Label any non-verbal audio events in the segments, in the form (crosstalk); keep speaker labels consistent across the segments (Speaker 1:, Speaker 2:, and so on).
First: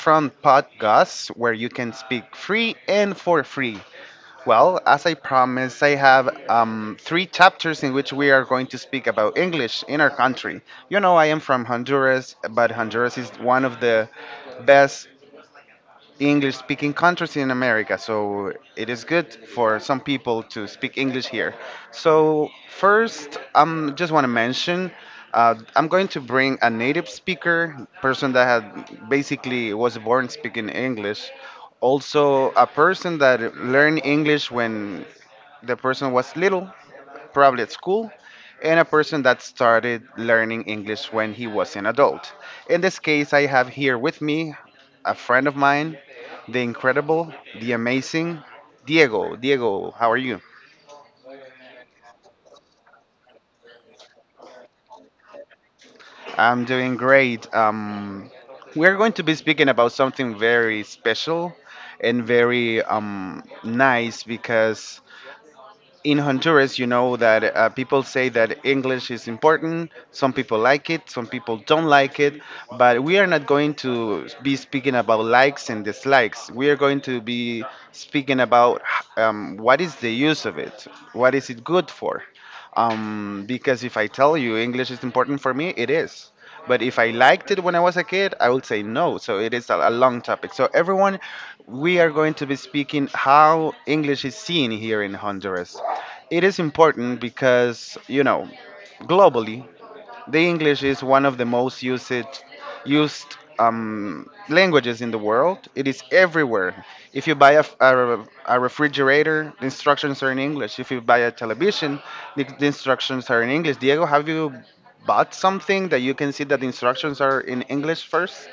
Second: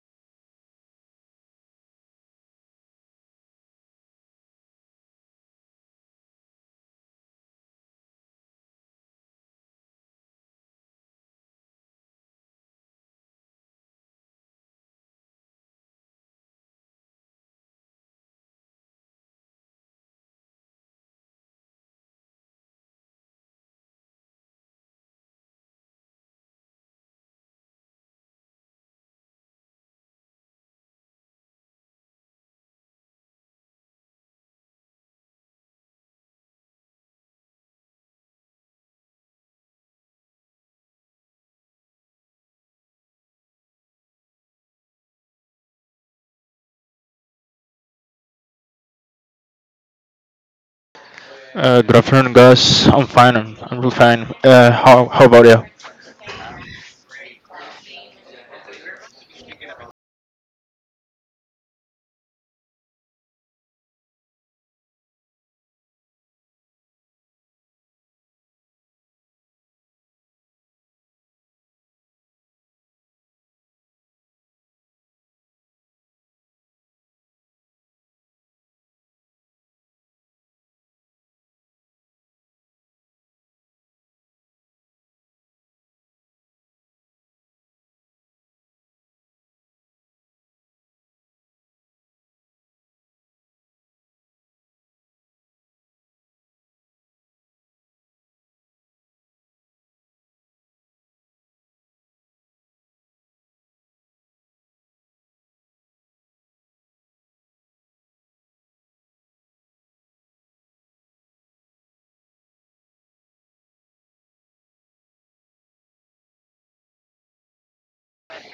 Speaker 1: from Pod Gus, where you can speak free and for free. Well, as I promised, I have three chapters in which we are going to speak about English in our country. You know, I am from Honduras, but Honduras is one of the best the English speaking countries in America, so it is good for some people to speak English here. So, first, I just want to mention I'm going to bring a native speaker, person that had basically was born speaking English, also a person that learned English when the person was little, probably at school, and a person that started learning English when he was an adult. In this case, I have here with me a friend of mine, the incredible, the amazing Diego. Diego, how are you?
Speaker 2: Good afternoon, guys. I'm fine. I'm real fine. How about you?
Speaker 1: I'm doing great. We're going to be speaking about something very special and very nice, because in Honduras, you know that people say that English is important. Some people like it, some people don't like it. But we are not going to be speaking about likes and dislikes. We are going to be speaking about what is the use of it, what is it good for. Because if I tell you English is important for me, it is. But if I liked it when I was a kid, I would say no. So it is a long topic. So, everyone, we are going to be speaking how English is seen here in Honduras. It is important because, you know, globally, the English is one of the most used languages in the world. It is everywhere. If you buy a, f- a re- a refrigerator, the instructions are in English. If you buy a television, the instructions are in English. Diego, have you bought something that you can see that the instructions are in English first?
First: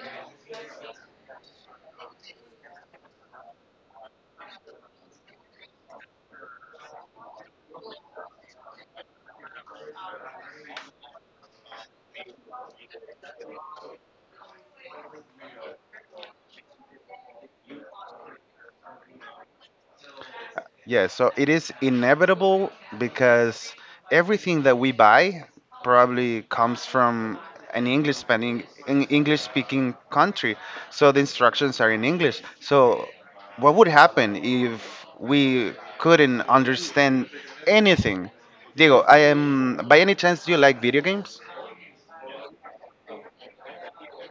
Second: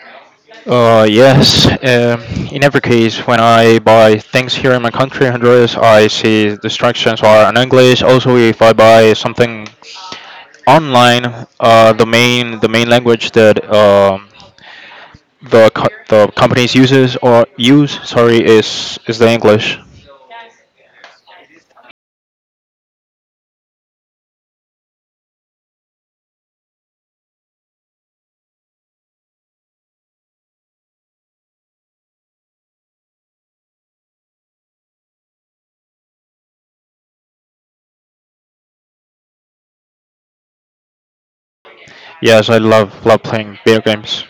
Speaker 2: Yes. In every case, when I buy things here in my country, Honduras, I see the instructions are in English. Also, if I buy something online, the main language that the companies uses or use, sorry, is the English.
Speaker 1: Yeah, so it is inevitable because everything that we buy probably comes from an English speaking country. So the instructions are in English. So what would happen if we couldn't understand anything? Diego, I am by any chance, do you like video games?
Speaker 2: Yes, I love playing video games.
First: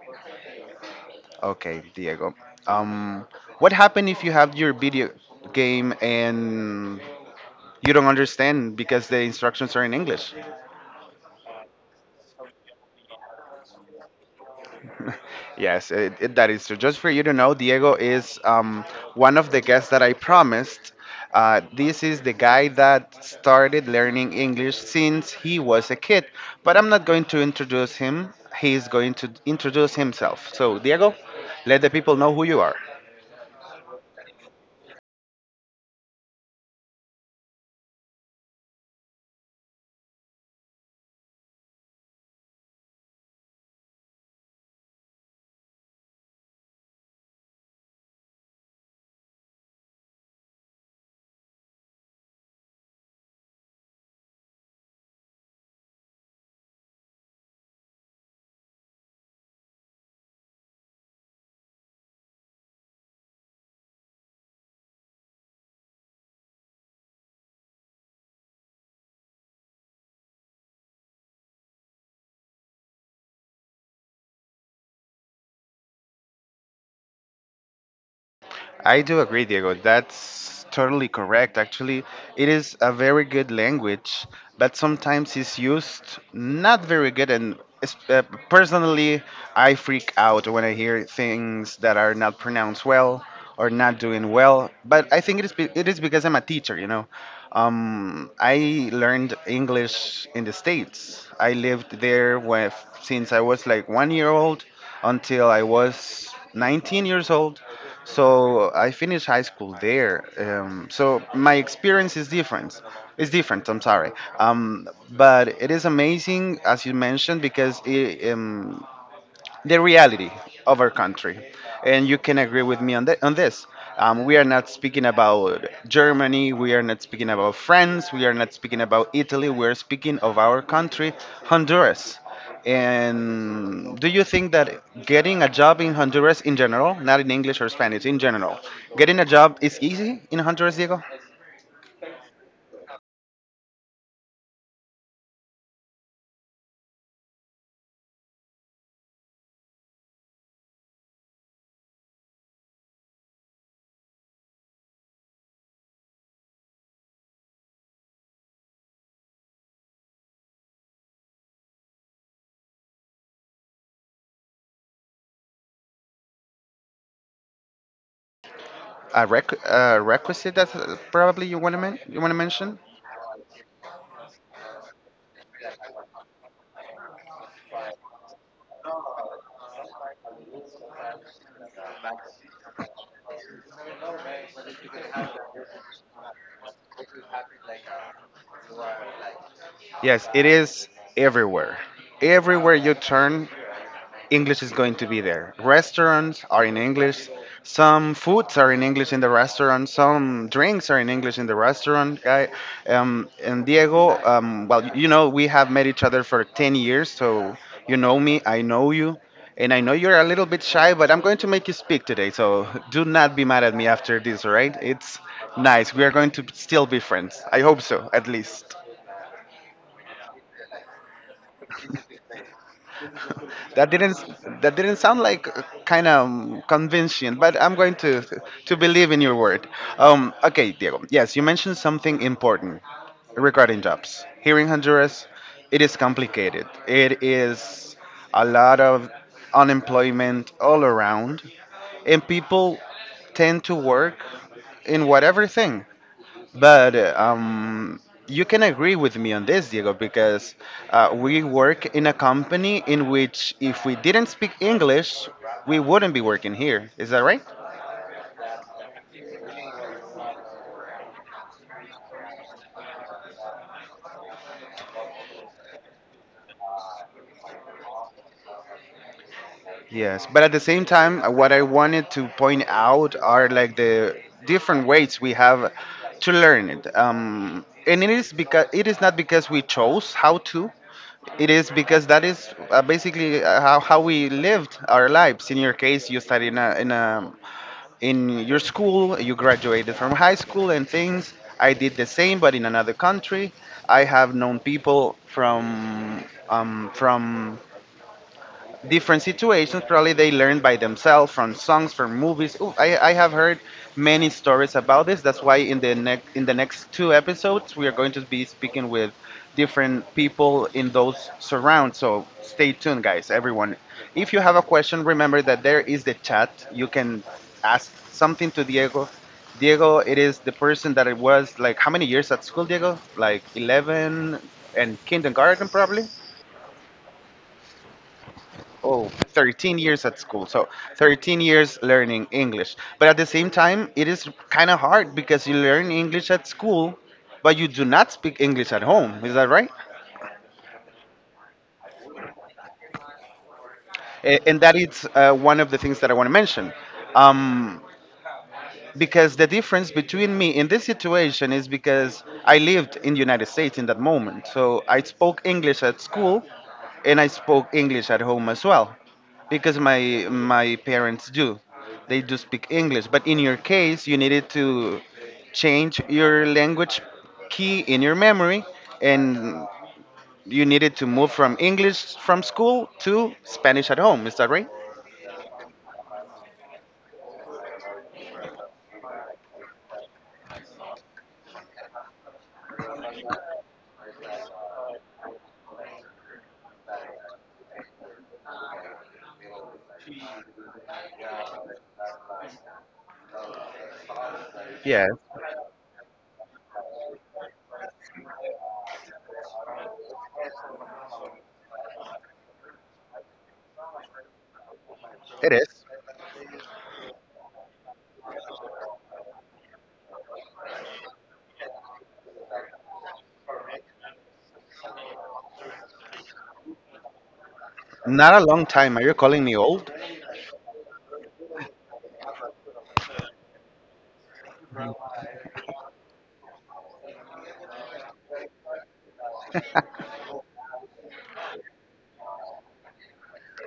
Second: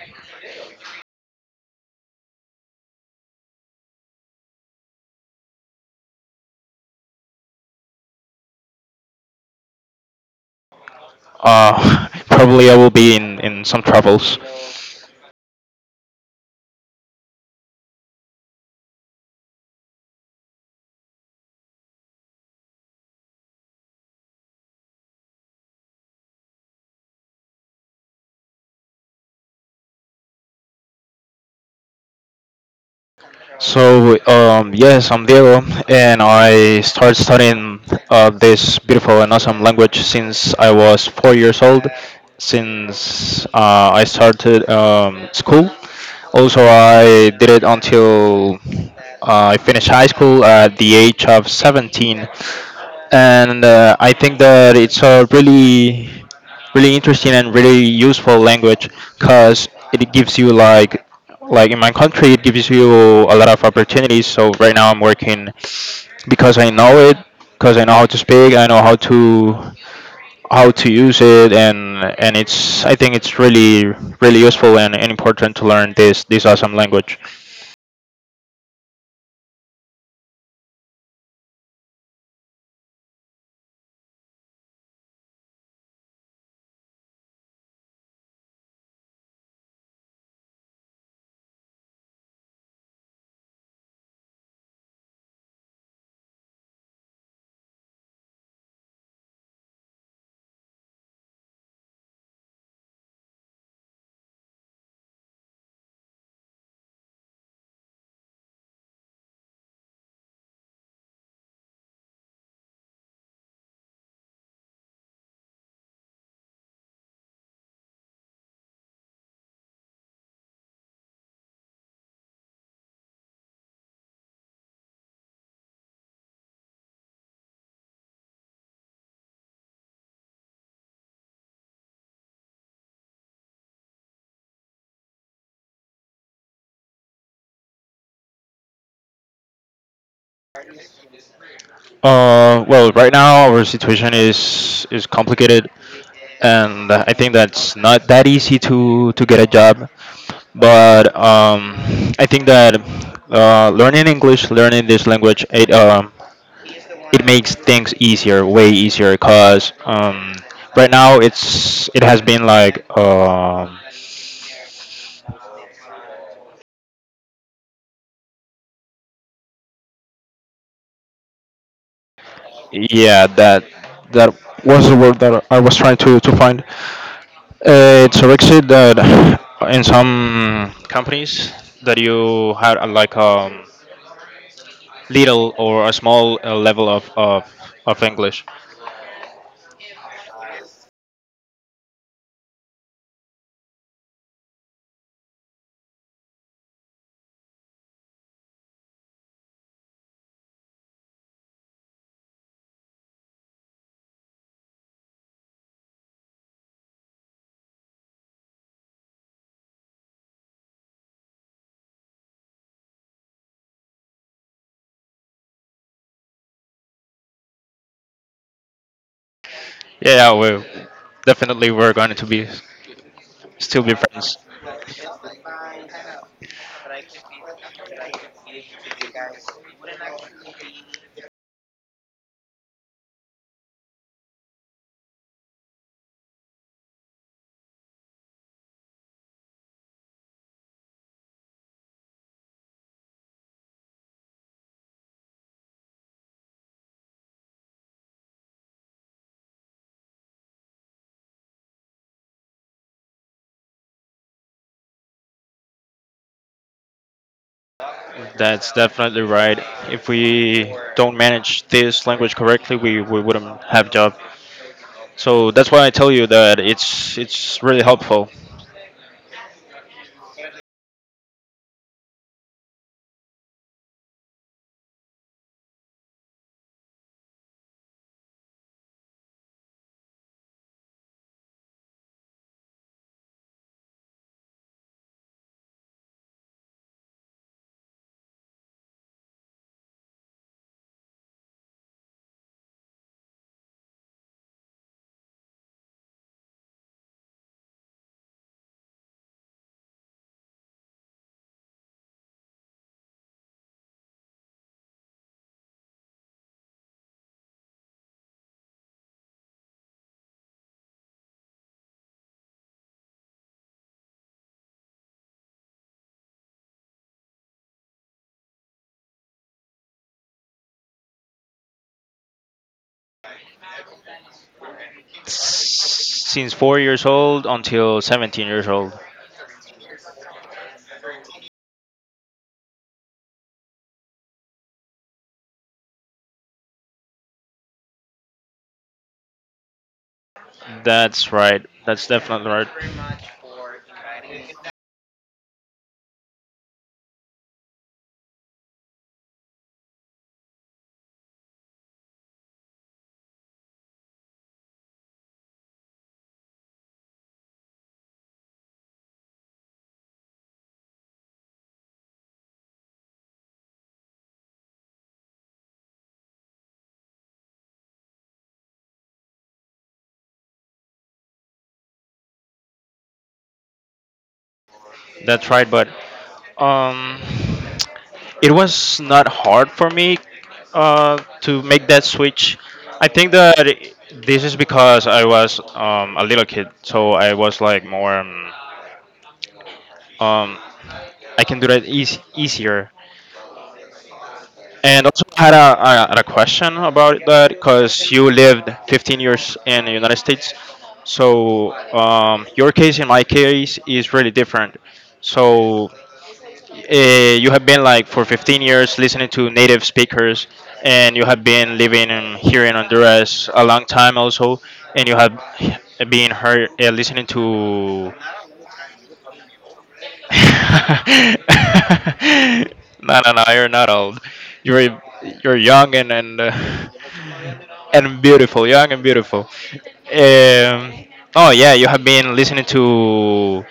Speaker 1: Okay, Diego. Um, what happened if you have your video game and you don't understand because the instructions are in English?
Speaker 2: (laughs) Probably I will be in some troubles.
Speaker 1: Yes, that is true. Just for you to know, Diego is one of the guests that I promised. This is the guy that started learning English since he was a kid. But I'm not going to introduce him. He is going to introduce himself. So, Diego, let the people know who you are.
Speaker 2: So yes, I'm Diego, and I started studying this beautiful and awesome language since I was 4 years old. Since I started school, also I did it until I finished high school at the age of 17. And I think that it's a really, really interesting and really useful language because it gives you like in my country, it gives you a lot of opportunities. So right now I'm working because I know it, because I know how to speak, I know how to use it, and it's I think it's really useful and, important to learn this awesome language.
Speaker 1: I do agree, Diego. That's totally correct. Actually, it is a very good language, but sometimes it's used not very good. And es- uh, personally, I freak out when I hear things that are not pronounced well or not doing well. But I think it is because I'm a teacher. You know, I learned English in the States. I lived there since I was like 1 year old until I was 19 years old. So I finished high school there. So my experience is different. It's different. I'm sorry. But it is amazing, as you mentioned, because it, the reality of our country. And you can agree with me on that, on this. We are not speaking about Germany, we are not speaking about France, we are not speaking about Italy, we're speaking of our country, Honduras. And do you think that getting a job in Honduras in general, not in English or Spanish, in general, getting a job is easy in Honduras, Diego?
Speaker 2: Well, right now our situation is complicated, and I think that's not that easy to get a job. But I think that learning English, learning this language, it makes things easier, way easier. 'Cause right now it has been like,
Speaker 1: A requisite that probably you want to mention?
Speaker 2: yeah, that was the word that I was trying to find. It's a requisite that in some companies that you had a, like a little or a small level of English.
Speaker 1: Yes, it is everywhere. Everywhere you turn, English is going to be there. Restaurants are in English. Some foods are in English in the restaurant. Some drinks are in English in the restaurant. I, and Diego, well, you know, we have met each other for 10 years, so you know me, I know you. And I know you're a little bit shy, but I'm going to make you speak today, so do not be mad at me after this, all right? It's nice. We are going to still be friends. I hope so, at least.
Speaker 2: Yeah, yeah, we definitely we're going to be still
Speaker 1: That
Speaker 2: be
Speaker 1: didn't
Speaker 2: friends.
Speaker 1: that didn't sound like kind of convincing, but I'm going to believe in your word. Okay, Diego. Yes, you mentioned something important regarding jobs. Here in Honduras, it is complicated. It is a lot of unemployment all around, and people tend to work in whatever thing. But you can agree with me on this, Diego, because we work in a company in which, if we didn't speak English, we wouldn't be working here. Is that right?
Speaker 2: That's definitely right. If we don't manage this language correctly, we wouldn't have job. So that's why I tell you that it's really helpful.
Speaker 1: Yes, but at the same time, what I wanted to point out are like the different ways we have to learn it. And it is because it is not because we chose how to. It is because that is basically, how we lived our lives. In your case, you studied in your school. You graduated from high school and things. I did the same, but in another country. I have known people from, from different situations. Probably they learn by themselves, from songs, from movies. Ooh, I have heard many stories about this. That's why in the next, in the next two episodes, we are going to be speaking with different people in those surrounds. So stay tuned, guys. Everyone, if you have a question, remember that there is the chat. You can ask something to Diego. Diego, it is the person that, it was like, how many years at school, Diego? Like 11 and kindergarten, probably?
Speaker 2: Since 4 years old until 17 years old.
Speaker 1: Oh, 13 years at school. So 13 years learning English. But at the same time, it is kind of hard because you learn English at school, but you do not speak English at home. Is that right?
Speaker 2: That's right. That's definitely right.
Speaker 1: And that is one of the things that I want to mention. Um, because the difference between me in this situation is because I lived in the United States in that moment. So I spoke English at school, and I spoke English at home as well, because my parents do. They do speak English, but in your case you needed to change your language key in your memory, and you needed to move from English from school to Spanish at home. Is that right?
Speaker 2: That's right, but um, it was not hard for me to make that switch. I think that this is because I was a little kid, so I was like more. Um, I can do that easier. And
Speaker 1: Yeah,
Speaker 2: also I had a question about that because you lived 15 years in the United States, so your case and my case is really different.
Speaker 1: it is.
Speaker 2: So you have been like for 15 years listening to native speakers, and you have been living and here in Honduras a long time also, and you have been heard, listening to (laughs)
Speaker 1: Not a long time. Are you calling me old?
Speaker 2: no, no, no, you're not old. you're you're young and beautiful. Young and beautiful. um, oh yeah, you have been listening to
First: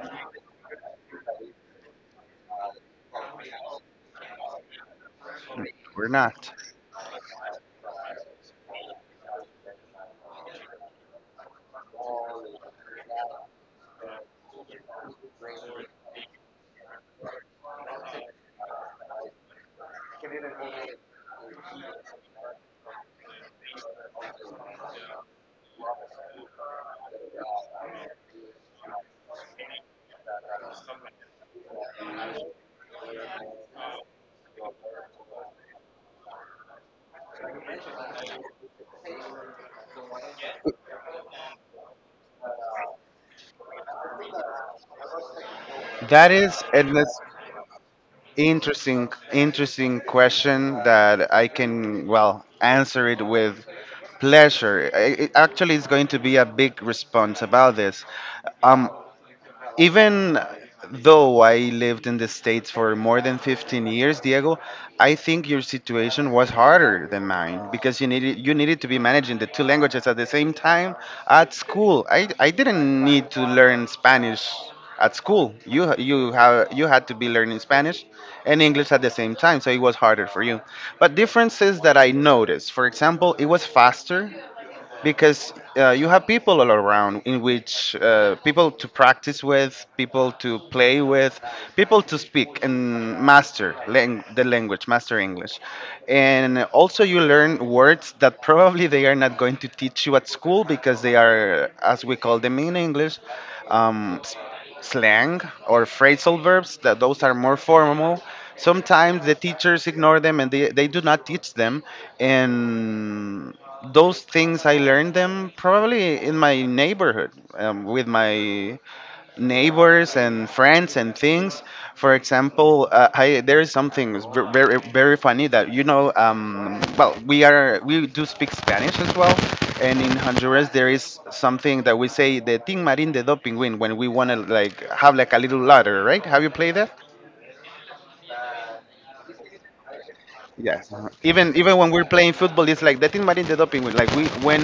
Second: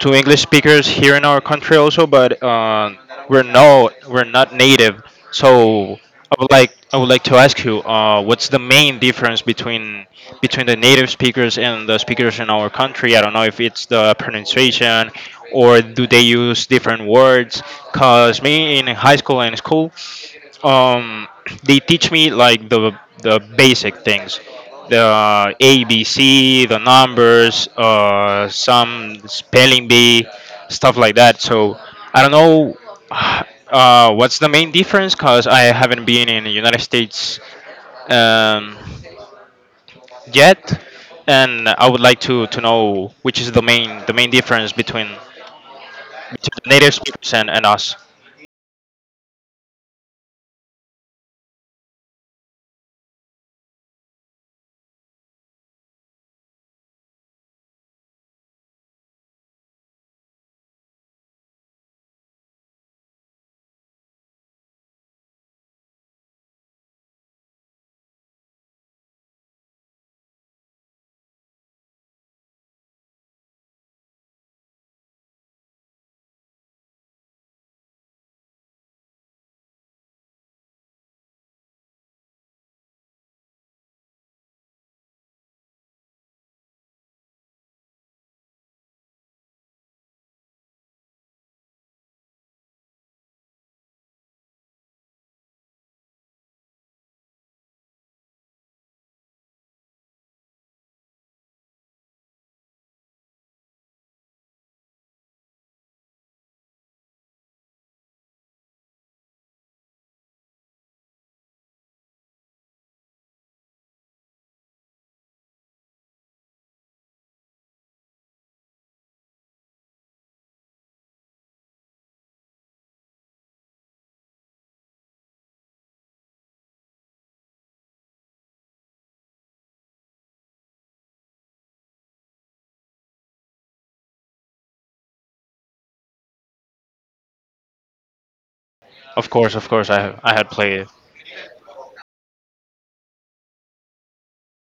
Speaker 2: to English speakers here in our country also, but we're not native. So
Speaker 1: We're not.
Speaker 2: I would like to ask you, what's the main difference between the native speakers and the speakers in our country? I don't know if it's the pronunciation, or do they use different words? 'Cause me in high school and school, um they teach me like the basic things, the ABC, the numbers, some spelling bee stuff like that. So I don't know. (sighs) What's the main difference? Because I haven't been in the United States um yet, and I would like to know which is the main difference
Speaker 1: That
Speaker 2: between
Speaker 1: is
Speaker 2: the native
Speaker 1: an is-
Speaker 2: speakers and, us.
Speaker 1: interesting interesting question that I can well answer it with pleasure. It actually is going to be a big response about this. Um, Even though I lived in the States for more than 15 years, Diego, I think your situation was harder than mine, because you needed to be managing the two languages at the same time at school. I didn't need to learn Spanish at school. You had to be learning Spanish and English at the same time, so it was harder for you. But differences that I noticed, for example, it was faster because you have people all around, in which people to practice with, people to play with, people to speak and master the language, master English. And also, you learn words that probably they are not going to teach you at school because they are, as we call them in English, um, slang, or phrasal verbs. That those are more formal. Sometimes the teachers ignore them and they do not teach them, and those things I learned them probably in my neighborhood, with my neighbors and friends and things. For example, there is something very very funny that you know. Well, we do speak Spanish as well, and in Honduras there is something that we say, the tin marin de do pingüin, when we want to, like, have like a little ladder, right? Have you played that?
Speaker 2: Of course, of course, I had played.
Speaker 1: Yes. Uh-huh. Even when we're playing football, it's like the tin marin de do pingüin. Like, we when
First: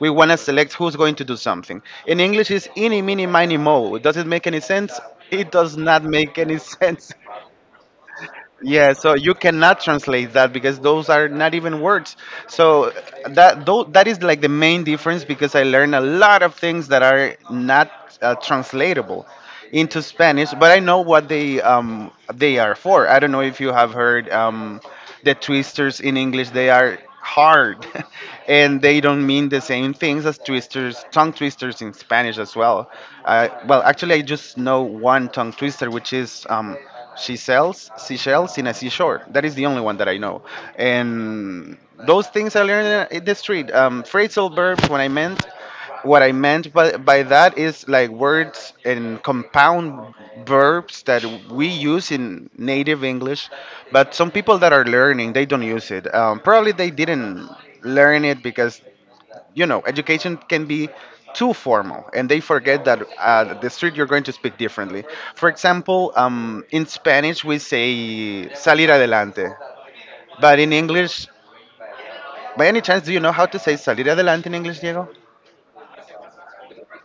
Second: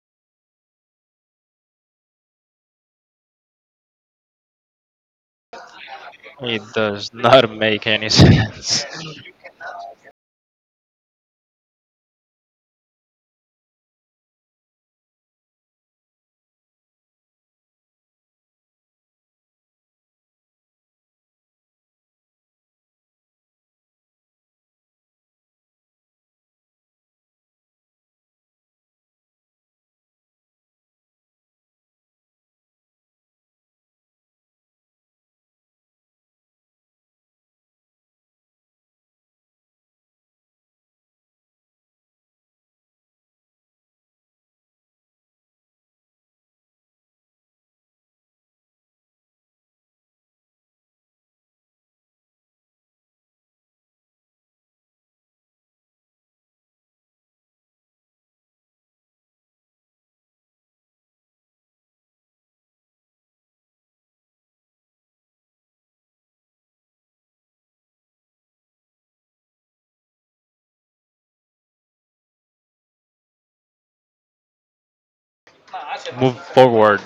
Speaker 1: we want to select who's going to do something. In English, it's eeny meeny miny mo. Does it make any sense? It does not make any (laughs)
Speaker 2: It
Speaker 1: sense.
Speaker 2: does not make any sense.
Speaker 1: Yeah, so you cannot translate that because those are not even words. So that, though, that is like the main difference, because I learned a lot of things that are not translatable into Spanish, but I know what they are for. I don't know if you have heard the twisters in English. They are hard, (laughs) and they don't mean the same things as twisters, tongue twisters in Spanish as well. I just know one tongue twister, which is. She sells seashells in a seashore. That is the only one that I know. And those things I learned in the street. Phrasal verbs. When I meant what I meant by that is like words and compound verbs that we use in native English, but some people that are learning they don't use it. Probably they didn't learn it because you know, education can be too formal, and they forget that the street you're going to speak differently. For example, in Spanish we say salir adelante, but in English, by any chance, do you know how to say salir adelante in English, Diego?
Speaker 2: (laughs) Move forward.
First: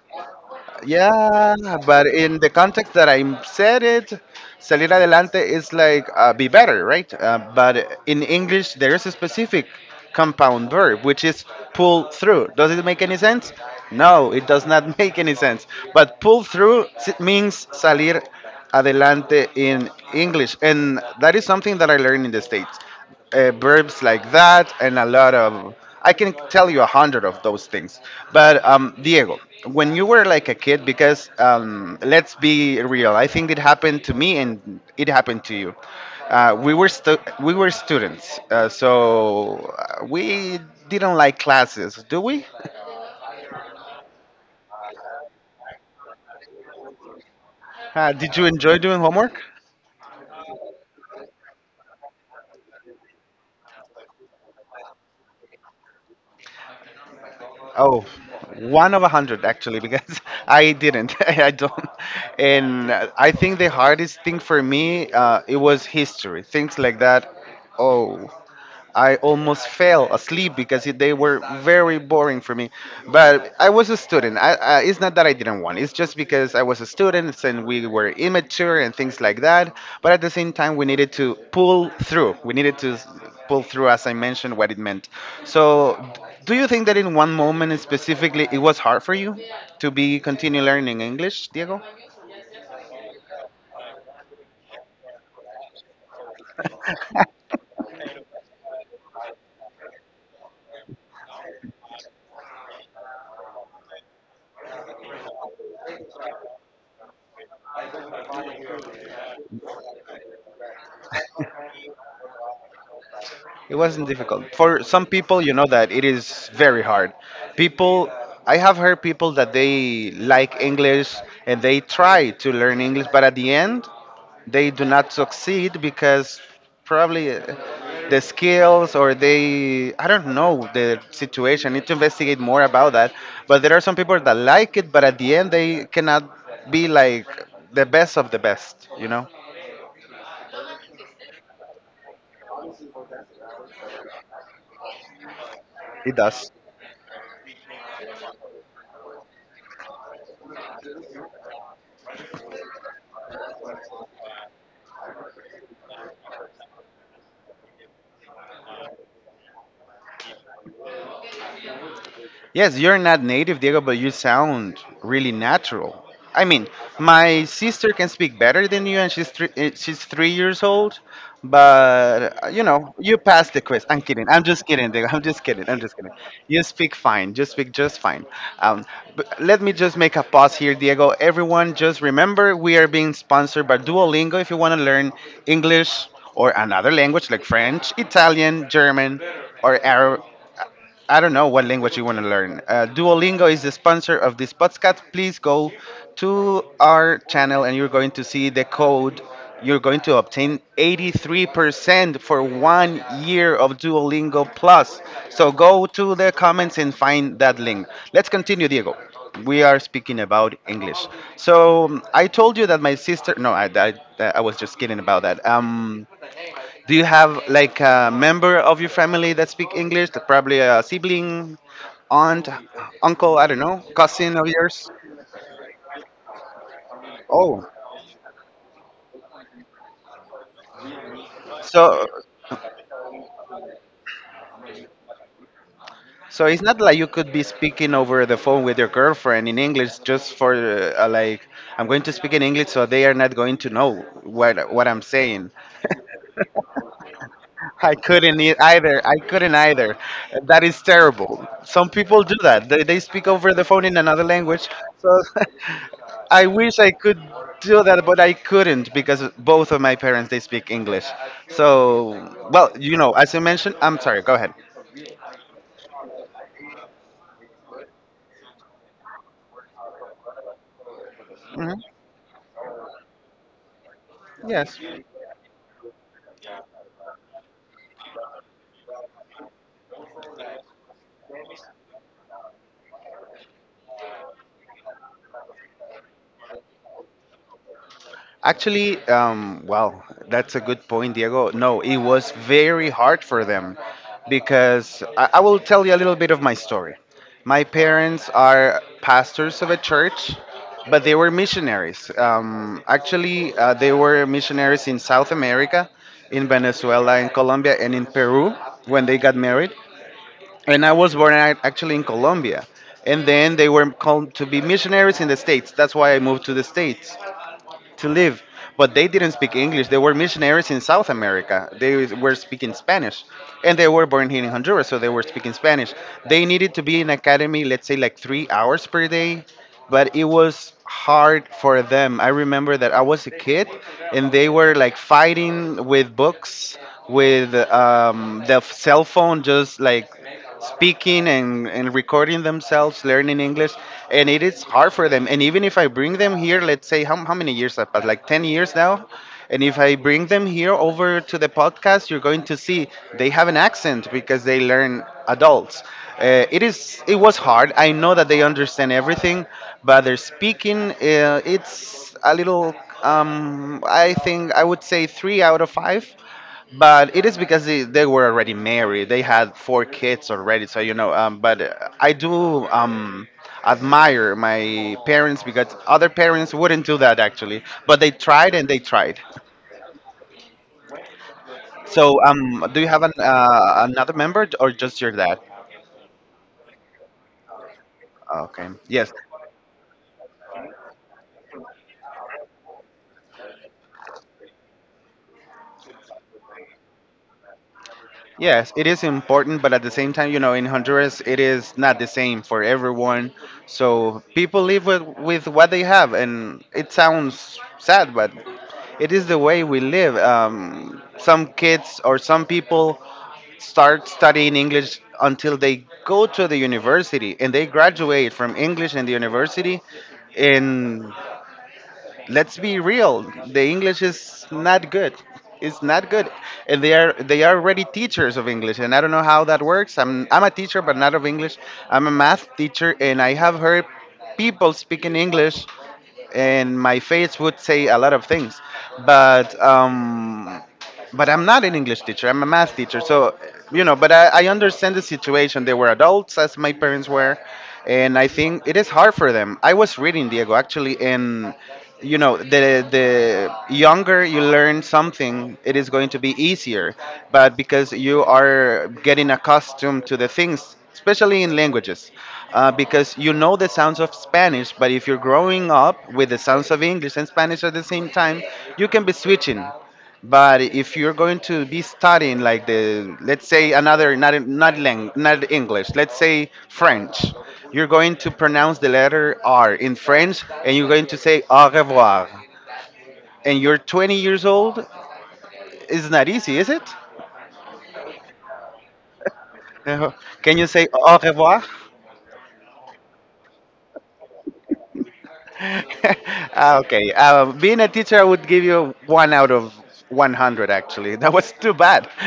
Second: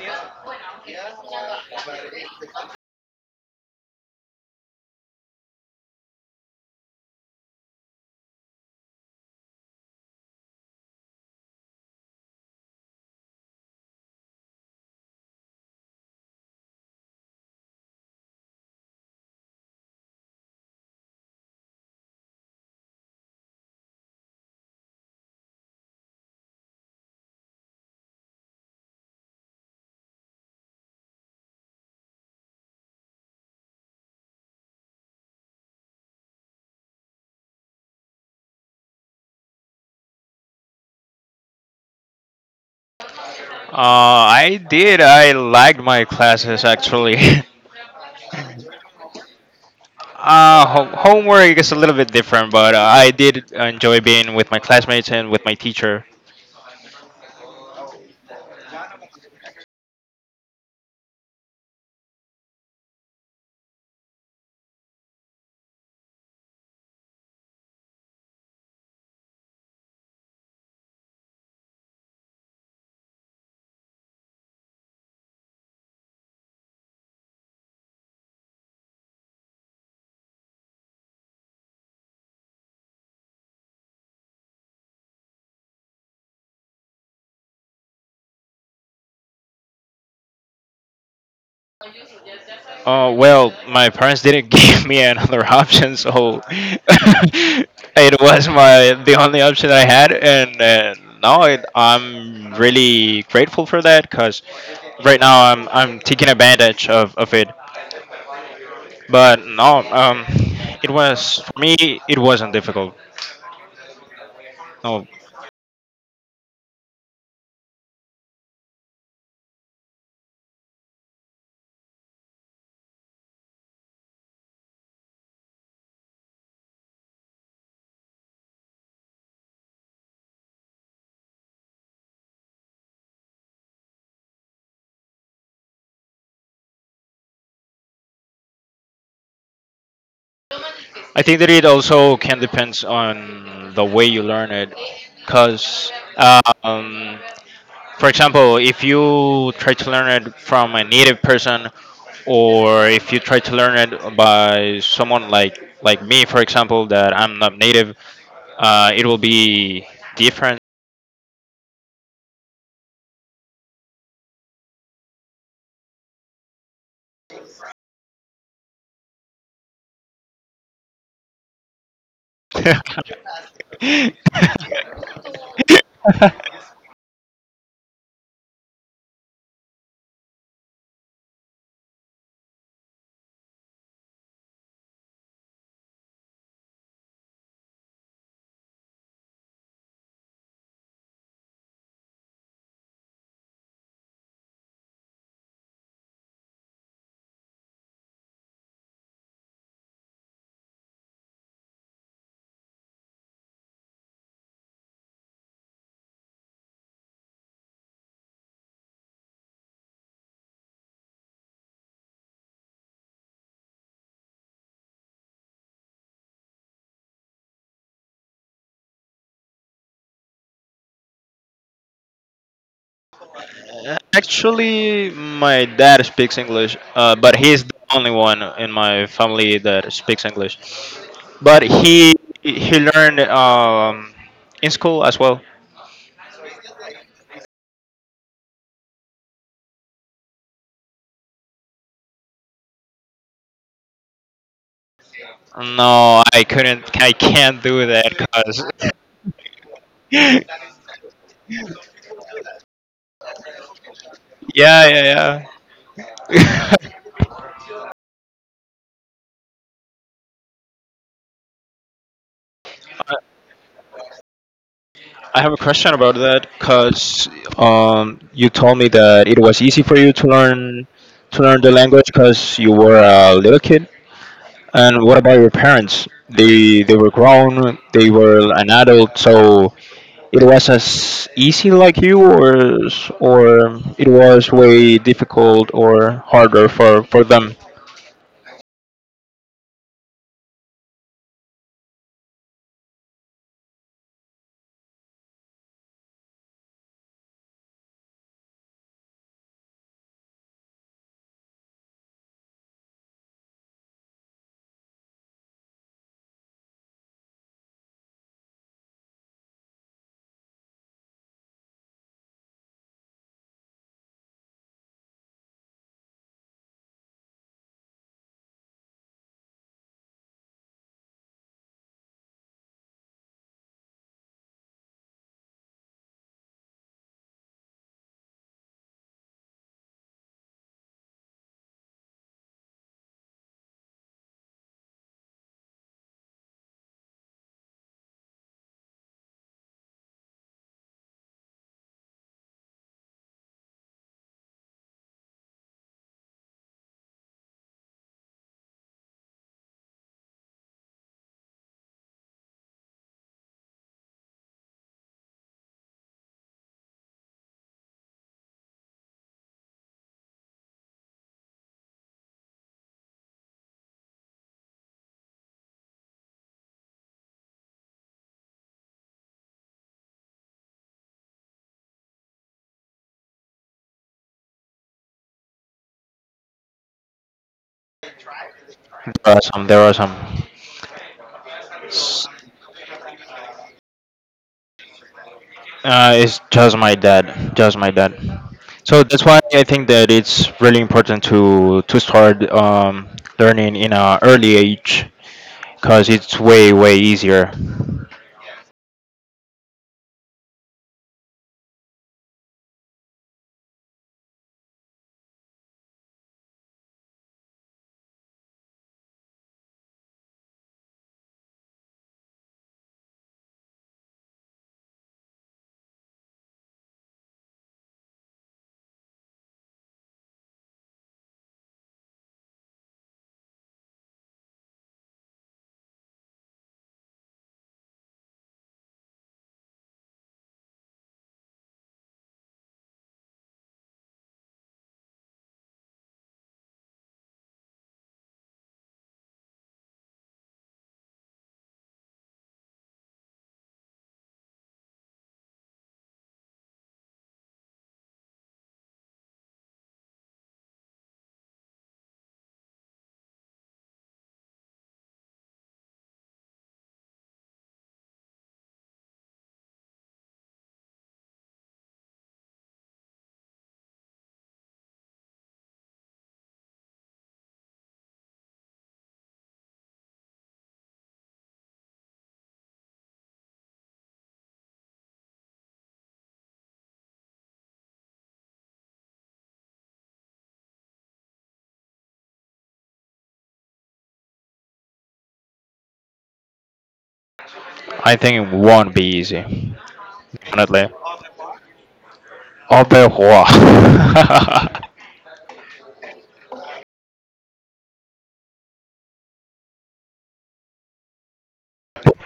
Speaker 1: Yeah, but in the context that I said it, salir adelante is like be better, right? But in English, there is a specific compound verb which is pull through. Does it make any sense? No, it does not (laughs) make any sense. But means salir adelante in English, and that is something that I learned in the States, verbs like that and a lot of, I can tell you a hundred of those things. But, Diego, when you were like a kid, because let's be real, I think it happened to me and it happened to you. We were students, so we didn't like classes, do we?
Speaker 2: I did. I liked my classes actually. (laughs)
Speaker 1: Did you enjoy doing homework?
Speaker 2: Homework is a little bit different, but I did enjoy being with my classmates and with my teacher.
Speaker 1: Oh, one of a hundred actually, because (laughs) I didn't. (laughs) I don't. And I think the hardest thing for me, it was history, things like that. Oh. I almost fell asleep because they were very boring for me. But I was a student. It's not that I didn't want. It's just because I was a student and we were immature and things like that. But at the same time, we needed to pull through. We needed to s- pull through, as I mentioned, what it meant. So, do you think that in one moment specifically, it was hard for you to be continue learning English, Diego?
Speaker 2: Well, my parents didn't (laughs) give me another option, so (laughs) it was my the only option I had, and I'm really grateful for that because right now I'm taking advantage of it. But no, it was for me. It wasn't difficult.
Speaker 1: It wasn't difficult. For some
Speaker 2: No,
Speaker 1: people, you know that it is very hard. People, I have heard people that they like English and they try to learn English, but at the end, they do not succeed because probably the skills or they, I don't know the situation. I need to investigate more about that. But there are some people that like it, but at the end, they cannot be like the best of the best, you know?
Speaker 2: I think that it also can depends on the way you learn it, because
Speaker 1: It does.
Speaker 2: um, for example, if you try to learn it from a native person, or if you try to learn it by someone like me, for example, that I'm not native, it will be different.
Speaker 1: Yes, you're not native, Diego, but you sound really natural. I mean, my sister can speak better than you, and she's 3 years old. But you know, you
Speaker 2: (laughs)
Speaker 1: passed the quiz. I'm kidding. I'm just kidding, Diego. (laughs) I'm just kidding. I'm just kidding. You speak fine. You speak just fine. Um, but let me just make a pause here, Diego. Everyone, just remember we are being sponsored by Duolingo. If you want to learn English or another language like French, Italian, German, or Arab, I don't know what language you want to learn. Duolingo is the sponsor of this podcast. Please go to our channel and you're going to see the code. You're going to obtain 83% for 1 year of Duolingo Plus. So go to the comments and find that link. Let's continue, Diego. We are speaking about English. So I told you that my sister. No, I was just kidding about that. Do you have like a member of your family that speak English? That probably a sibling, aunt, uncle, I don't know, cousin of yours?
Speaker 2: Actually, my dad speaks English, but
Speaker 1: Oh,
Speaker 2: he's the only one in my family that speaks English. But
Speaker 1: so
Speaker 2: he learned in school as well.
Speaker 1: so it's not like you could be speaking over the phone with your girlfriend in English just for like I'm going to speak in English so they are not going to know what I'm saying.
Speaker 2: No, I couldn't. I can't do
Speaker 1: I
Speaker 2: that.
Speaker 1: couldn't e-
Speaker 2: 'Cause (laughs)
Speaker 1: either. I couldn't either.
Speaker 2: yeah,
Speaker 1: That is terrible. Some people do that. They speak over the phone in another language. So
Speaker 2: yeah,
Speaker 1: (laughs) I
Speaker 2: yeah.
Speaker 1: wish I
Speaker 2: (laughs)
Speaker 1: could do that, but I couldn't because both of my parents they speak English. So well, you know, as you mentioned, I'm sorry. Go ahead.
Speaker 2: I have a question about that. 'Cause you told me that it was easy for you to learn the
Speaker 1: Hmm.
Speaker 2: language because you were a little kid.
Speaker 1: Yes.
Speaker 2: And what about your parents? They were grown, they were an adult, so it was as easy like you, or or it was way difficult or harder for them.
Speaker 1: Actually, well, that's a good point, Diego. No, it was very hard for them because I will tell you a little bit of my story. My parents are pastors of a church, but they were missionaries. They were missionaries in South America, in Venezuela, in Colombia, and in Peru when they got married. And I was born actually in Colombia. And then they were called to be missionaries in the States. That's why I moved to the States to live. But they didn't speak English. They were missionaries in South America. They were speaking Spanish. And they were born here in Honduras, so they were speaking Spanish. They needed to be in academy, let's say like 3 hours per day, but it was hard for them. I remember that I was a kid and they were like fighting with books, with the cell phone, just like speaking and recording themselves learning English, and it is hard for them. And even if I bring them here, let's say, how many years have passed, like 10 years now, and if I bring them here over to the podcast, you're going to see they have an accent because they learn adults. It was hard. I know that they understand everything, but their speaking, it's a little, I think I would say three out of five. But it is because they were already married. They had four kids already. So, you know, but I do admire my parents because other parents wouldn't do that actually. But they tried and they tried.
Speaker 2: There are some. There are some.
Speaker 1: So,
Speaker 2: S-
Speaker 1: do you have another member or just your dad?
Speaker 2: It's just my dad. Just my dad.
Speaker 1: Okay.
Speaker 2: So
Speaker 1: Yes.
Speaker 2: that's why I think that it's really important to start learning in an early age, because it's way easier.
Speaker 1: Yes, it is important, but at the same time, you know, in Honduras, it is not the same for everyone. So people live with what they have, and it sounds sad, but it is the way we live. Some kids or some people start studying English until they go to the university and they graduate from English and the university. And let's be real, the English is not good. It's not good. And they are already teachers of English, and I don't know how that works. I'm a teacher, but not of English. I'm a math teacher, and I have heard people speaking English, and my face would say a lot of things. but um but I'm not an English teacher. I'm a math teacher. So, you know, but I understand the situation. They were adults, as my parents were, and I think it is hard for them. I was reading, Diego, actually, and you know, the younger you learn something, it is going to be easier. But because you are getting accustomed to the things, especially in languages, because you know the sounds of Spanish, but if you're growing up with the sounds of English and Spanish at the same time, you can be switching. But if you're going to be studying like the, let's say another, not English, let's say French, you're going to pronounce the letter R in French and you're going to say au revoir. And you're 20 years old, it's not easy, is it?
Speaker 2: I think it won't be easy,
Speaker 1: Uh, Can you
Speaker 2: definitely.
Speaker 1: say au revoir?
Speaker 2: All bad. (laughs)
Speaker 1: (laughs) Ah, okay. Being a teacher, I would give you one out of 100, actually. (laughs) That was too bad. (laughs)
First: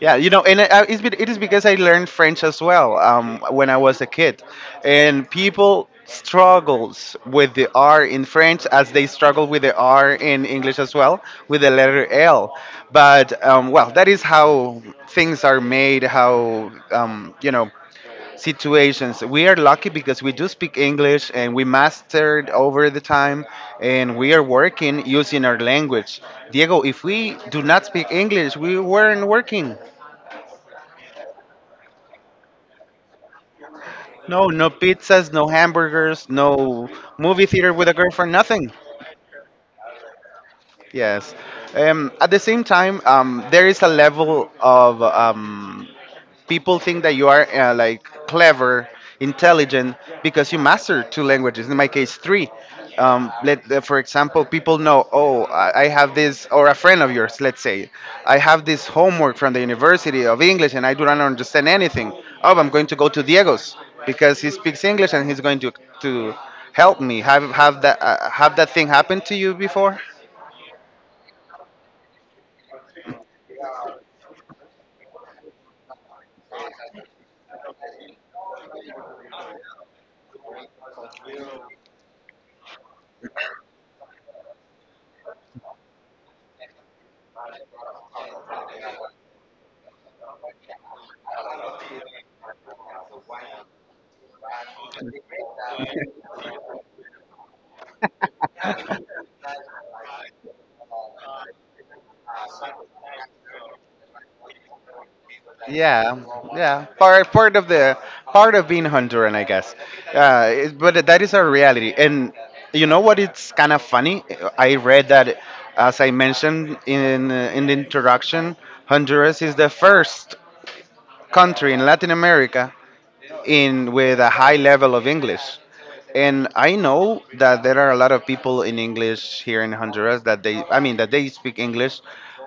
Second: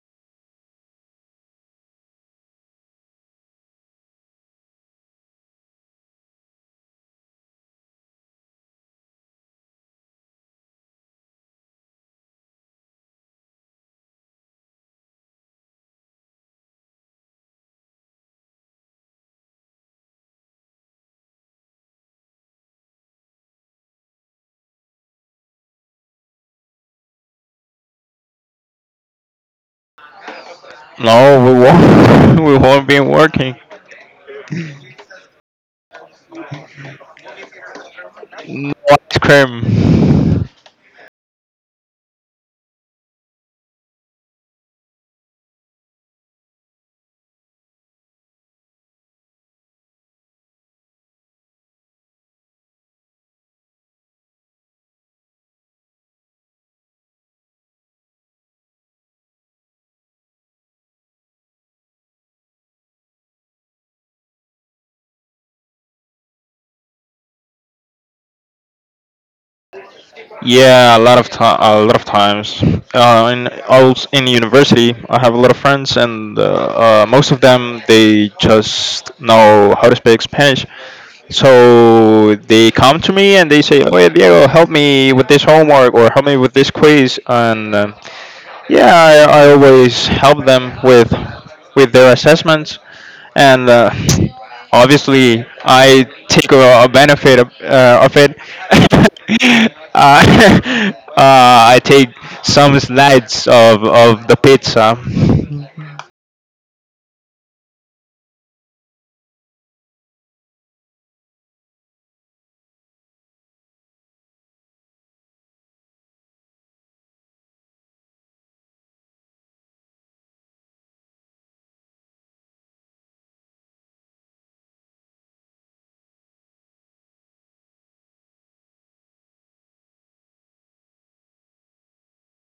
Speaker 1: Yeah, you know, and I, it is because I learned French as well when I was a kid, and people struggles with the R in French as they struggle with the R in English as well with the letter L. But well, that is how things are made. How you know situations. We are lucky because we do speak English and we mastered over the time, and we are working using our language. Diego, if we do not speak English, we weren't working.
Speaker 2: No, we won't. (laughs) We won't be working.
Speaker 1: No, no pizzas, no hamburgers, no movie theater with a girlfriend, nothing.
Speaker 2: No ice cream.
Speaker 1: Yes. At the same time, there is a level of people think that you are like clever, intelligent because you master two languages. In my case, three. Let For example, people know. Oh, I have this, or a friend of yours, let's say, I have this homework from the University of English, and I do not understand anything. Oh, I'm going to go to Diego's because he speaks English, and he's going to help me. Have that thing happened to you before?
Speaker 2: Yeah, (laughs) a lot of time, a lot of times. In I was in university, I have a lot of friends, and most of them they just know how to speak Spanish. So they come to me and they say, "Oye, Diego, help me with this homework or help me with this quiz." And yeah, I always help them with their assessments, and (tsk) obviously I take a benefit of it. (laughs) (laughs) I take some slides of the pizza.
Speaker 1: Yeah, yeah. Part of being Honduran, I guess. But that is our reality. And you know what? It's kind of funny. I read that, as I mentioned in the introduction, Honduras is the first country in Latin America in with a high level of English. And I know that there are a lot of people in English here in Honduras that that they speak English,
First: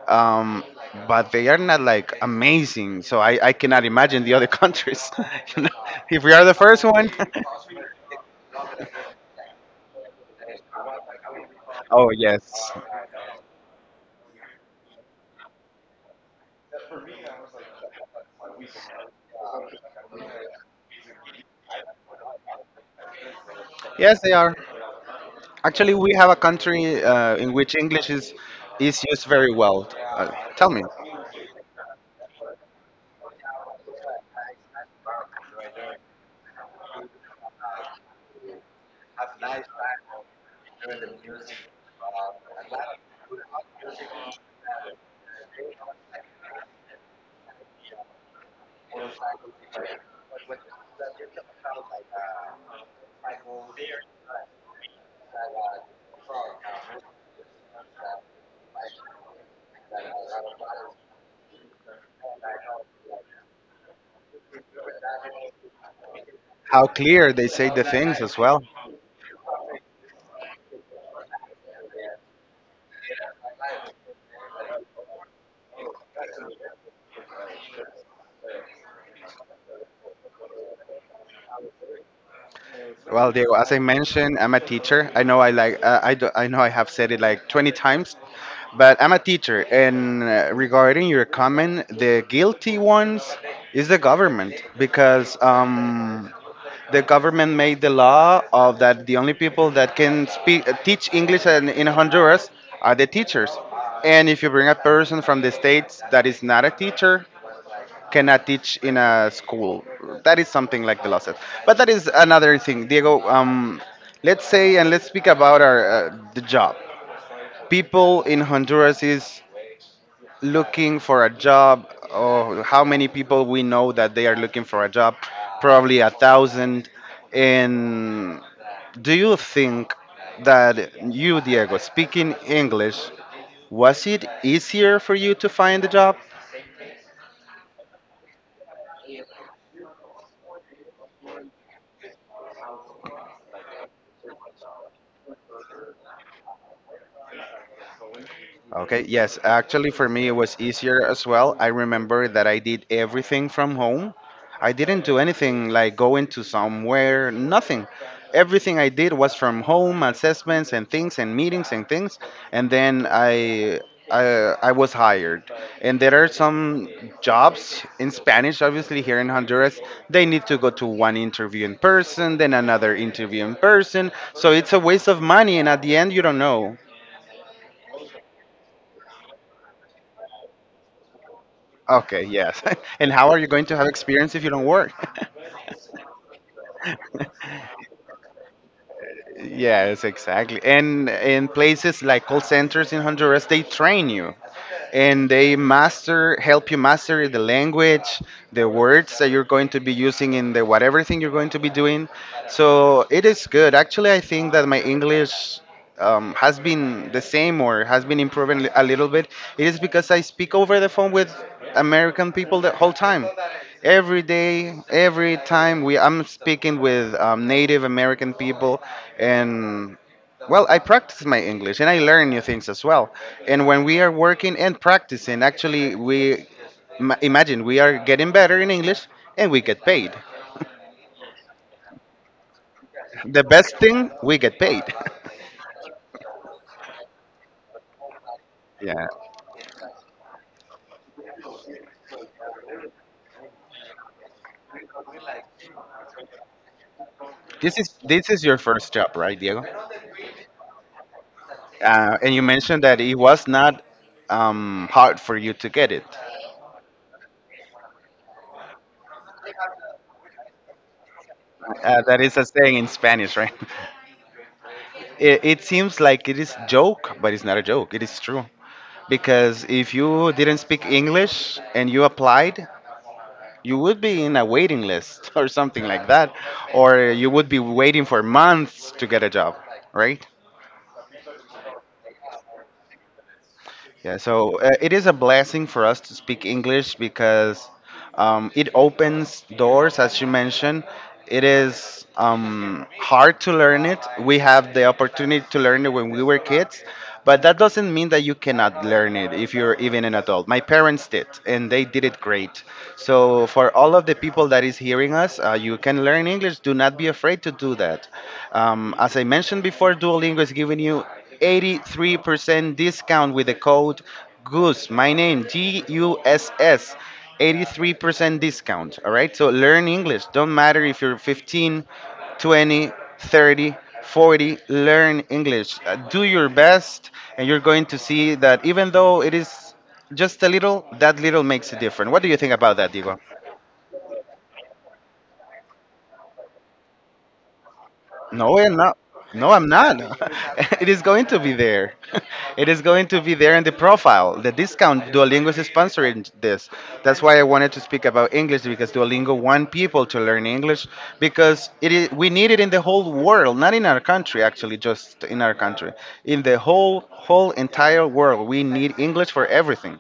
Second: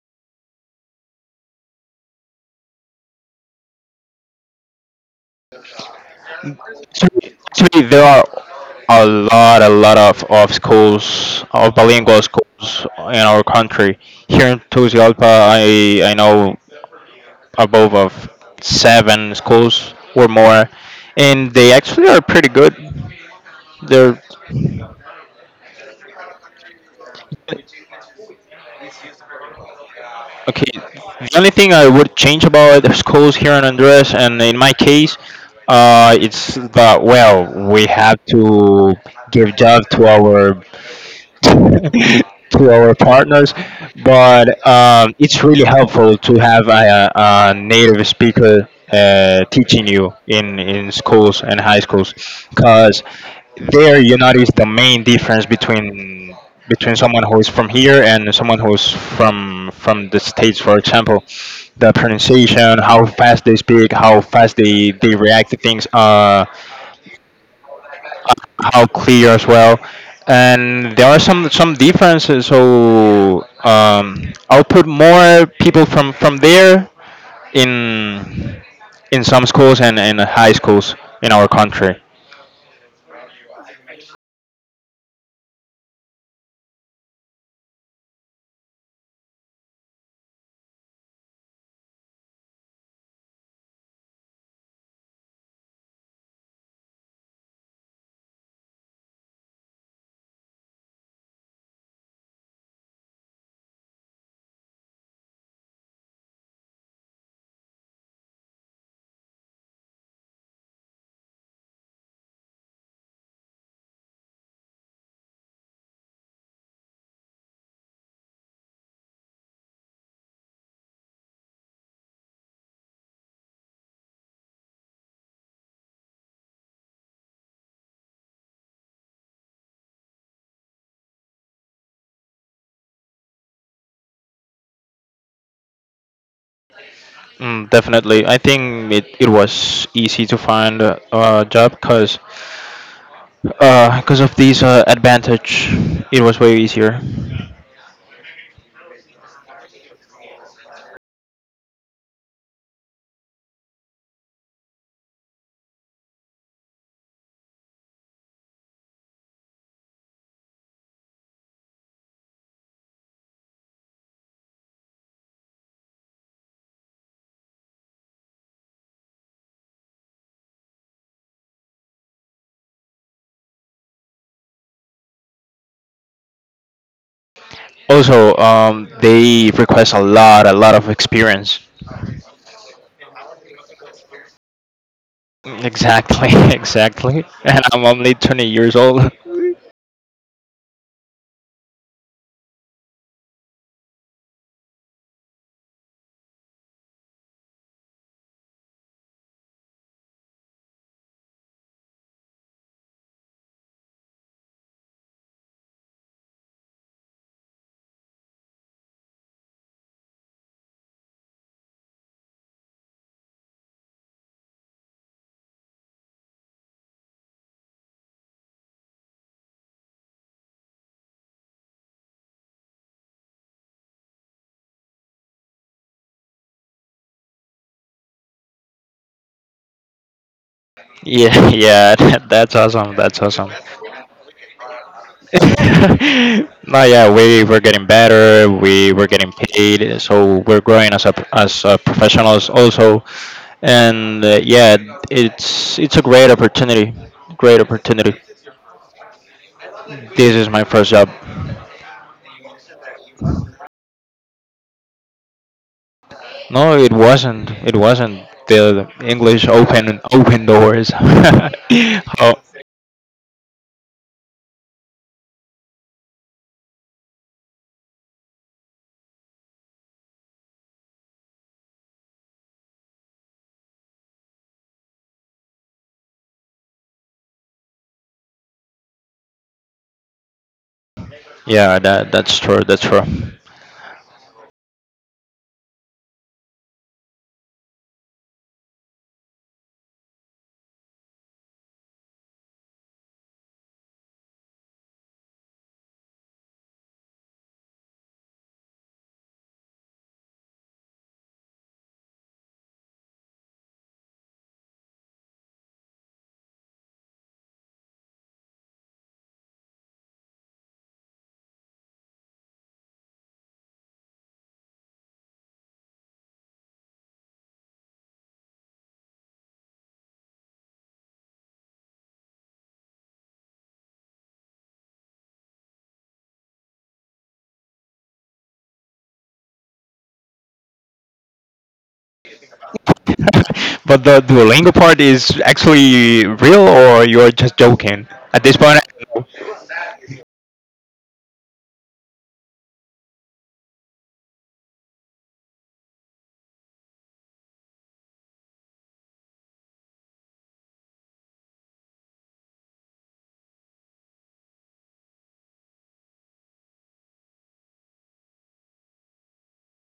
Speaker 1: um, but they are not like amazing. So I cannot imagine the other countries. (laughs) you know? If we are the first one,
Speaker 2: Actually, there are a lot of schools, of
Speaker 1: (laughs) oh
Speaker 2: bilingual
Speaker 1: yes,
Speaker 2: schools in our country. Here in Tegucigalpa, I know above of seven schools or more, and they actually are pretty good.
Speaker 1: yes
Speaker 2: They're
Speaker 1: they are. Actually, we have a country in which English is used very well. Uh,
Speaker 2: okay.
Speaker 1: Tell me
Speaker 2: The only thing I would change about the schools here in Honduras, and in my case, it's that well, we have to give job to our (laughs) to our partners, but it's really helpful to have a native speaker teaching you in schools and high schools because there you notice the main difference between someone who is from here and someone who's from the states, for example. The pronunciation, how fast they speak, how fast they react to things.
Speaker 1: how clear they say the things as well.
Speaker 2: How clear as well. And there are some differences. So I'll put more people from there in in some schools and in high schools in our country.
Speaker 1: Well, Diego, as I mentioned, I'm a teacher. I know I like I do, I know I have said it like 20 times, but I'm a teacher. And regarding your comment, the guilty ones is the government because the government made the law of that the only people that can speak teach English in Honduras are the teachers. And if you bring a person from the states that is not a teacher, cannot teach in a school. That is something like the law says. But that is another thing, Diego. Let's say and let's speak about our the job. People in Honduras is looking for a job. Oh, how many people we know that they are looking for a job? Probably a thousand. And do you think that you, Diego, speaking English, was it easier for you to find a job?
Speaker 2: Mm, definitely, I think it was easy to find a job because of this advantage, it was way easier.
Speaker 1: Okay, yes, actually for me it was easier as well. I remember that I did everything from home. I didn't do anything like going to somewhere, nothing. Everything I did was from home, assessments and things and meetings and things, and then I, I was hired. And there are some jobs in Spanish, obviously here in Honduras, they need to go to one interview in person, then another interview in person. So it's a waste of money, and at the end, you don't know.
Speaker 2: Also, they request a lot of experience.
Speaker 1: Okay, yes. (laughs) And how are you going to have experience if you don't work? (laughs)
Speaker 2: Exactly, (laughs) exactly. And I'm only 20 years old.
Speaker 1: Yes, exactly. And in places like call centers in Honduras, they train you and they master, help you master the language, the words that you're going to be using in the whatever thing you're going to be doing. So it is good. Actually, I think that my English has been the same or has been improving a little bit. It is because I speak over the phone with American people the whole time. Every day, every time we I'm speaking with Native American people, and well, I practice my English and I learn new things as well. And when we are working and practicing, actually, imagine we are getting better in English and we get paid.
Speaker 2: Yeah, yeah, that's awesome. That's
Speaker 1: The
Speaker 2: awesome.
Speaker 1: best
Speaker 2: (laughs)
Speaker 1: thing, we get paid. (laughs)
Speaker 2: No, yeah, we're getting better.
Speaker 1: Yeah,
Speaker 2: We're getting paid, so we're growing as as a professionals also. And yeah, it's a great opportunity. Great
Speaker 1: this is
Speaker 2: opportunity.
Speaker 1: this is your first job, right, Diego?
Speaker 2: This is my first job.
Speaker 1: And you mentioned that it was not hard for you to get it.
Speaker 2: No, it wasn't. It wasn't. The English open doors. (laughs)
Speaker 1: That
Speaker 2: Oh.
Speaker 1: is a saying in Spanish, right? (laughs) It seems like it is joke, but it's not a joke. It is true. Because if you didn't speak English and you applied, you would be in a waiting list (laughs) or something like that, or you would be waiting for months to get a job, right?
Speaker 2: Yeah, that's true. That's true.
Speaker 1: Yeah. So it is a blessing for us to speak English because it opens doors, as you mentioned. It is hard to learn it. We have the opportunity to learn it when we were kids, but that doesn't mean that you cannot learn it if you're even an adult. My parents did, and they did it great. So for all of the people that is hearing us, you can learn English. Do not be afraid to do that. As I mentioned before, Duolingo is giving you 83% discount with the code GOOSE. My name GUSS. 83% discount. All right. So learn English. Don't matter if you're 15, 20, 30, 40, learn English. Do your best, and you're going to see that even though it is just a little, that little makes a difference. What do you think about that, Diego?
Speaker 2: (laughs) But the Duolingo part is actually real, or you're just joking? At this
Speaker 1: No, I'm
Speaker 2: point,
Speaker 1: not.
Speaker 2: I don't
Speaker 1: No, I'm not. (laughs) it is going to be there. (laughs) it is going to be there in the profile. The discount Duolingo is sponsoring this. That's why I wanted to speak about English because Duolingo want people to learn English because it is, we need it in the whole world, not in our country actually, just in our country. In the whole entire world, we need English for everything.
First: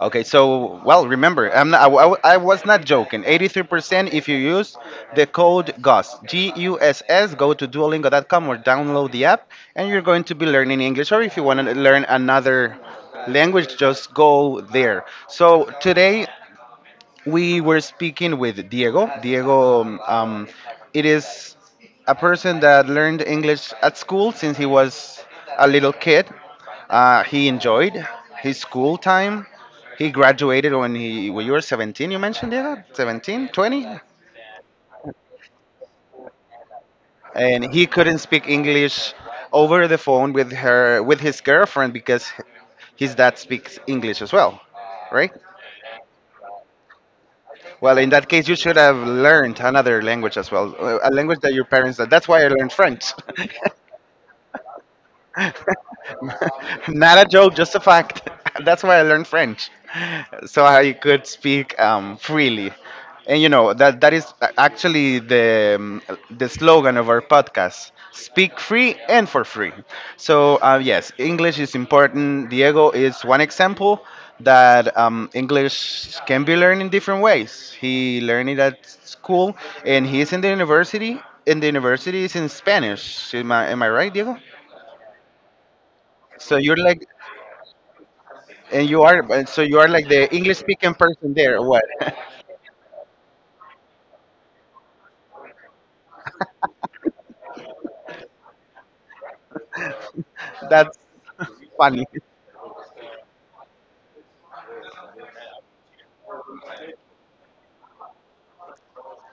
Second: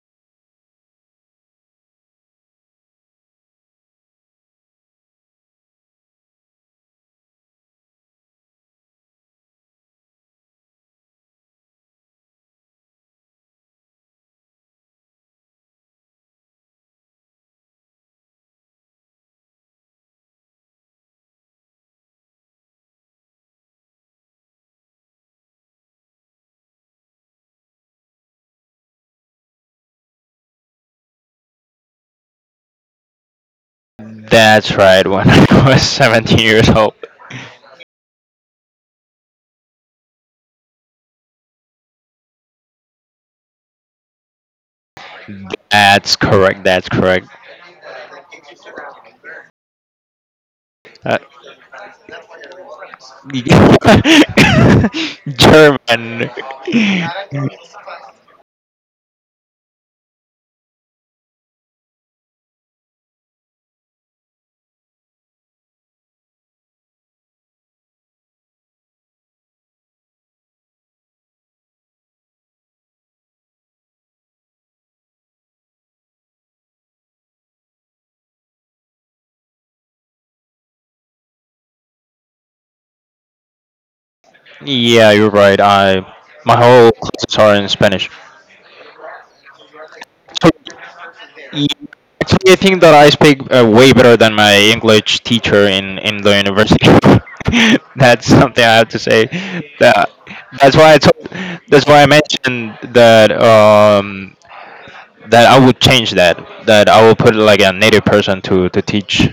Speaker 1: Okay, so well, remember, I was not joking. 83% if you use the code GUSS, G U S S, go to duolingo.com or download the app, and you're going to be learning English. Or if you want to learn another language, just go there. So today we were speaking with Diego. Diego, it is a person that learned English at school since he was a little kid. He enjoyed his school time. He graduated when you were 17. You mentioned Diego, 17, 20,
Speaker 2: know. That's right. When (laughs) I was 17 years old.
Speaker 1: and he couldn't speak English over the phone with his girlfriend because his dad speaks English as well, right?
Speaker 2: That's correct. That's correct.
Speaker 1: Well, in that case, you should have learned another language as well, a
Speaker 2: Uh,
Speaker 1: language that your parents. That's why I learned French. (laughs)
Speaker 2: (laughs) German.
Speaker 1: (laughs) Not a joke, just a fact. (laughs) That's why I learned French, so I could speak freely. And you know that that is actually the slogan of our podcast: "Speak free and for free." So yes, English is important. Diego is one example that English can be learned in different ways. He learned it at school, and he's in the university. And the university is in Spanish. Am I right, Diego?
Speaker 2: Yeah, you're right. I
Speaker 1: So
Speaker 2: My
Speaker 1: you're
Speaker 2: whole
Speaker 1: like.
Speaker 2: classes are in Spanish.
Speaker 1: And you are, and so you are like the English
Speaker 2: So
Speaker 1: speaking person there.
Speaker 2: yeah,
Speaker 1: Or what?
Speaker 2: actually, I think that I speak way better than my English teacher in the university. (laughs) That's something I have to say. That
Speaker 1: (laughs)
Speaker 2: that's why
Speaker 1: That's
Speaker 2: I told,
Speaker 1: (laughs)
Speaker 2: that's why
Speaker 1: funny.
Speaker 2: I mentioned that I would change that I will put like a native person to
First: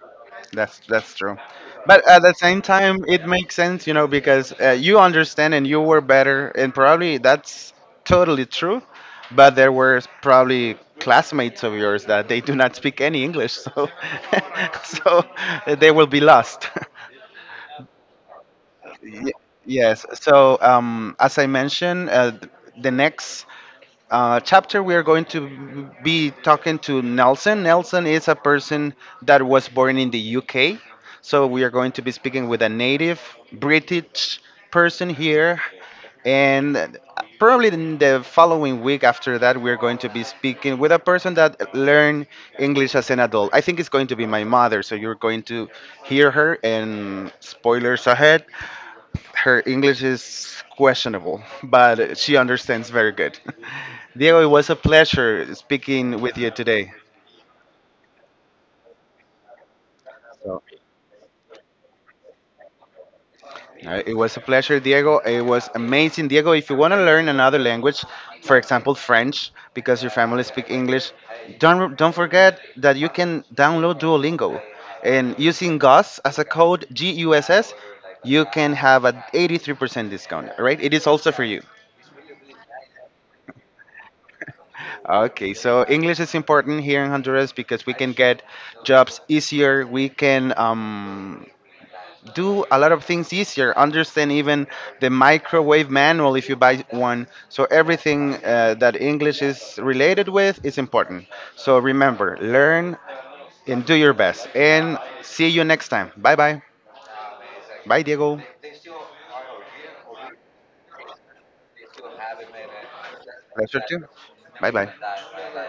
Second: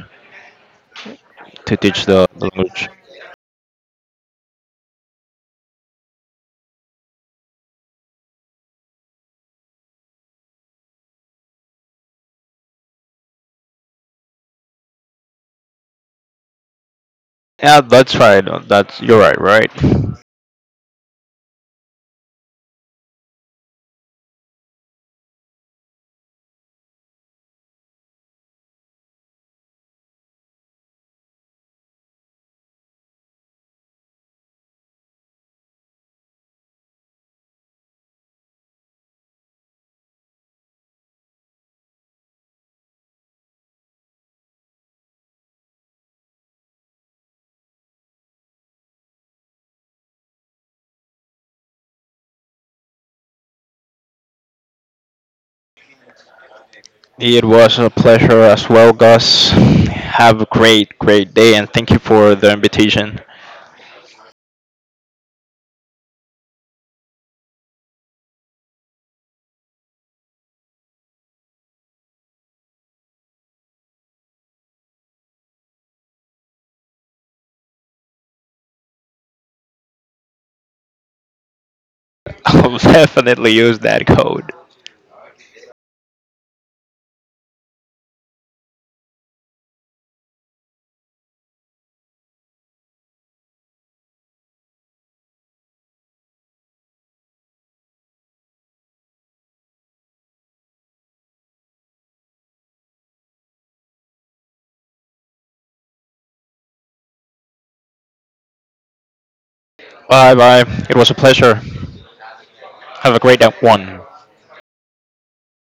Speaker 1: That's true.
Speaker 2: teach
Speaker 1: But at
Speaker 2: the
Speaker 1: the same
Speaker 2: language.
Speaker 1: time, it makes sense, you know, because you understand and you were better, and probably that's totally true. But there were probably classmates of yours that they do not speak any English, so (laughs) so they will be lost. (laughs)
Speaker 2: Yeah, that's right. That's You're
Speaker 1: Y-
Speaker 2: right, right?
Speaker 1: Yes. So as I mentioned, the next chapter, we are going to be talking to Nelson. Nelson is a person that was born in the UK. So we are going to be speaking with a native British person here. And probably in the following week after that, we're going to be speaking with a person that learned English as an adult. I think it's going to be my mother. So you're going to hear her and spoilers ahead her English is questionable, but she understands very good. (laughs) Diego, it was a pleasure speaking with you today.
Speaker 2: It was a pleasure as well, Gus. Have a
Speaker 1: So
Speaker 2: great, great day, and thank you for the invitation.
Speaker 1: it was a pleasure, Diego. It was amazing, Diego. If you want to learn another language, for example French, because your family speak English, don't forget that you can download Duolingo, and using GUSS as a code GUSS, you can have an 83% discount. Right? It is also for you.
Speaker 2: I'll (laughs) definitely use that code.
Speaker 1: Okay, so English is important here in Honduras because we can get jobs easier. We can do a lot of things easier. Understand even the microwave manual if you buy one. So everything that English is related with is important. So remember, learn and do your best. And see you next time. Bye bye. Bye, Diego.
Speaker 2: Bye bye. It was a pleasure. Have a great
Speaker 1: Pleasure
Speaker 2: one.
Speaker 1: too. Bye bye.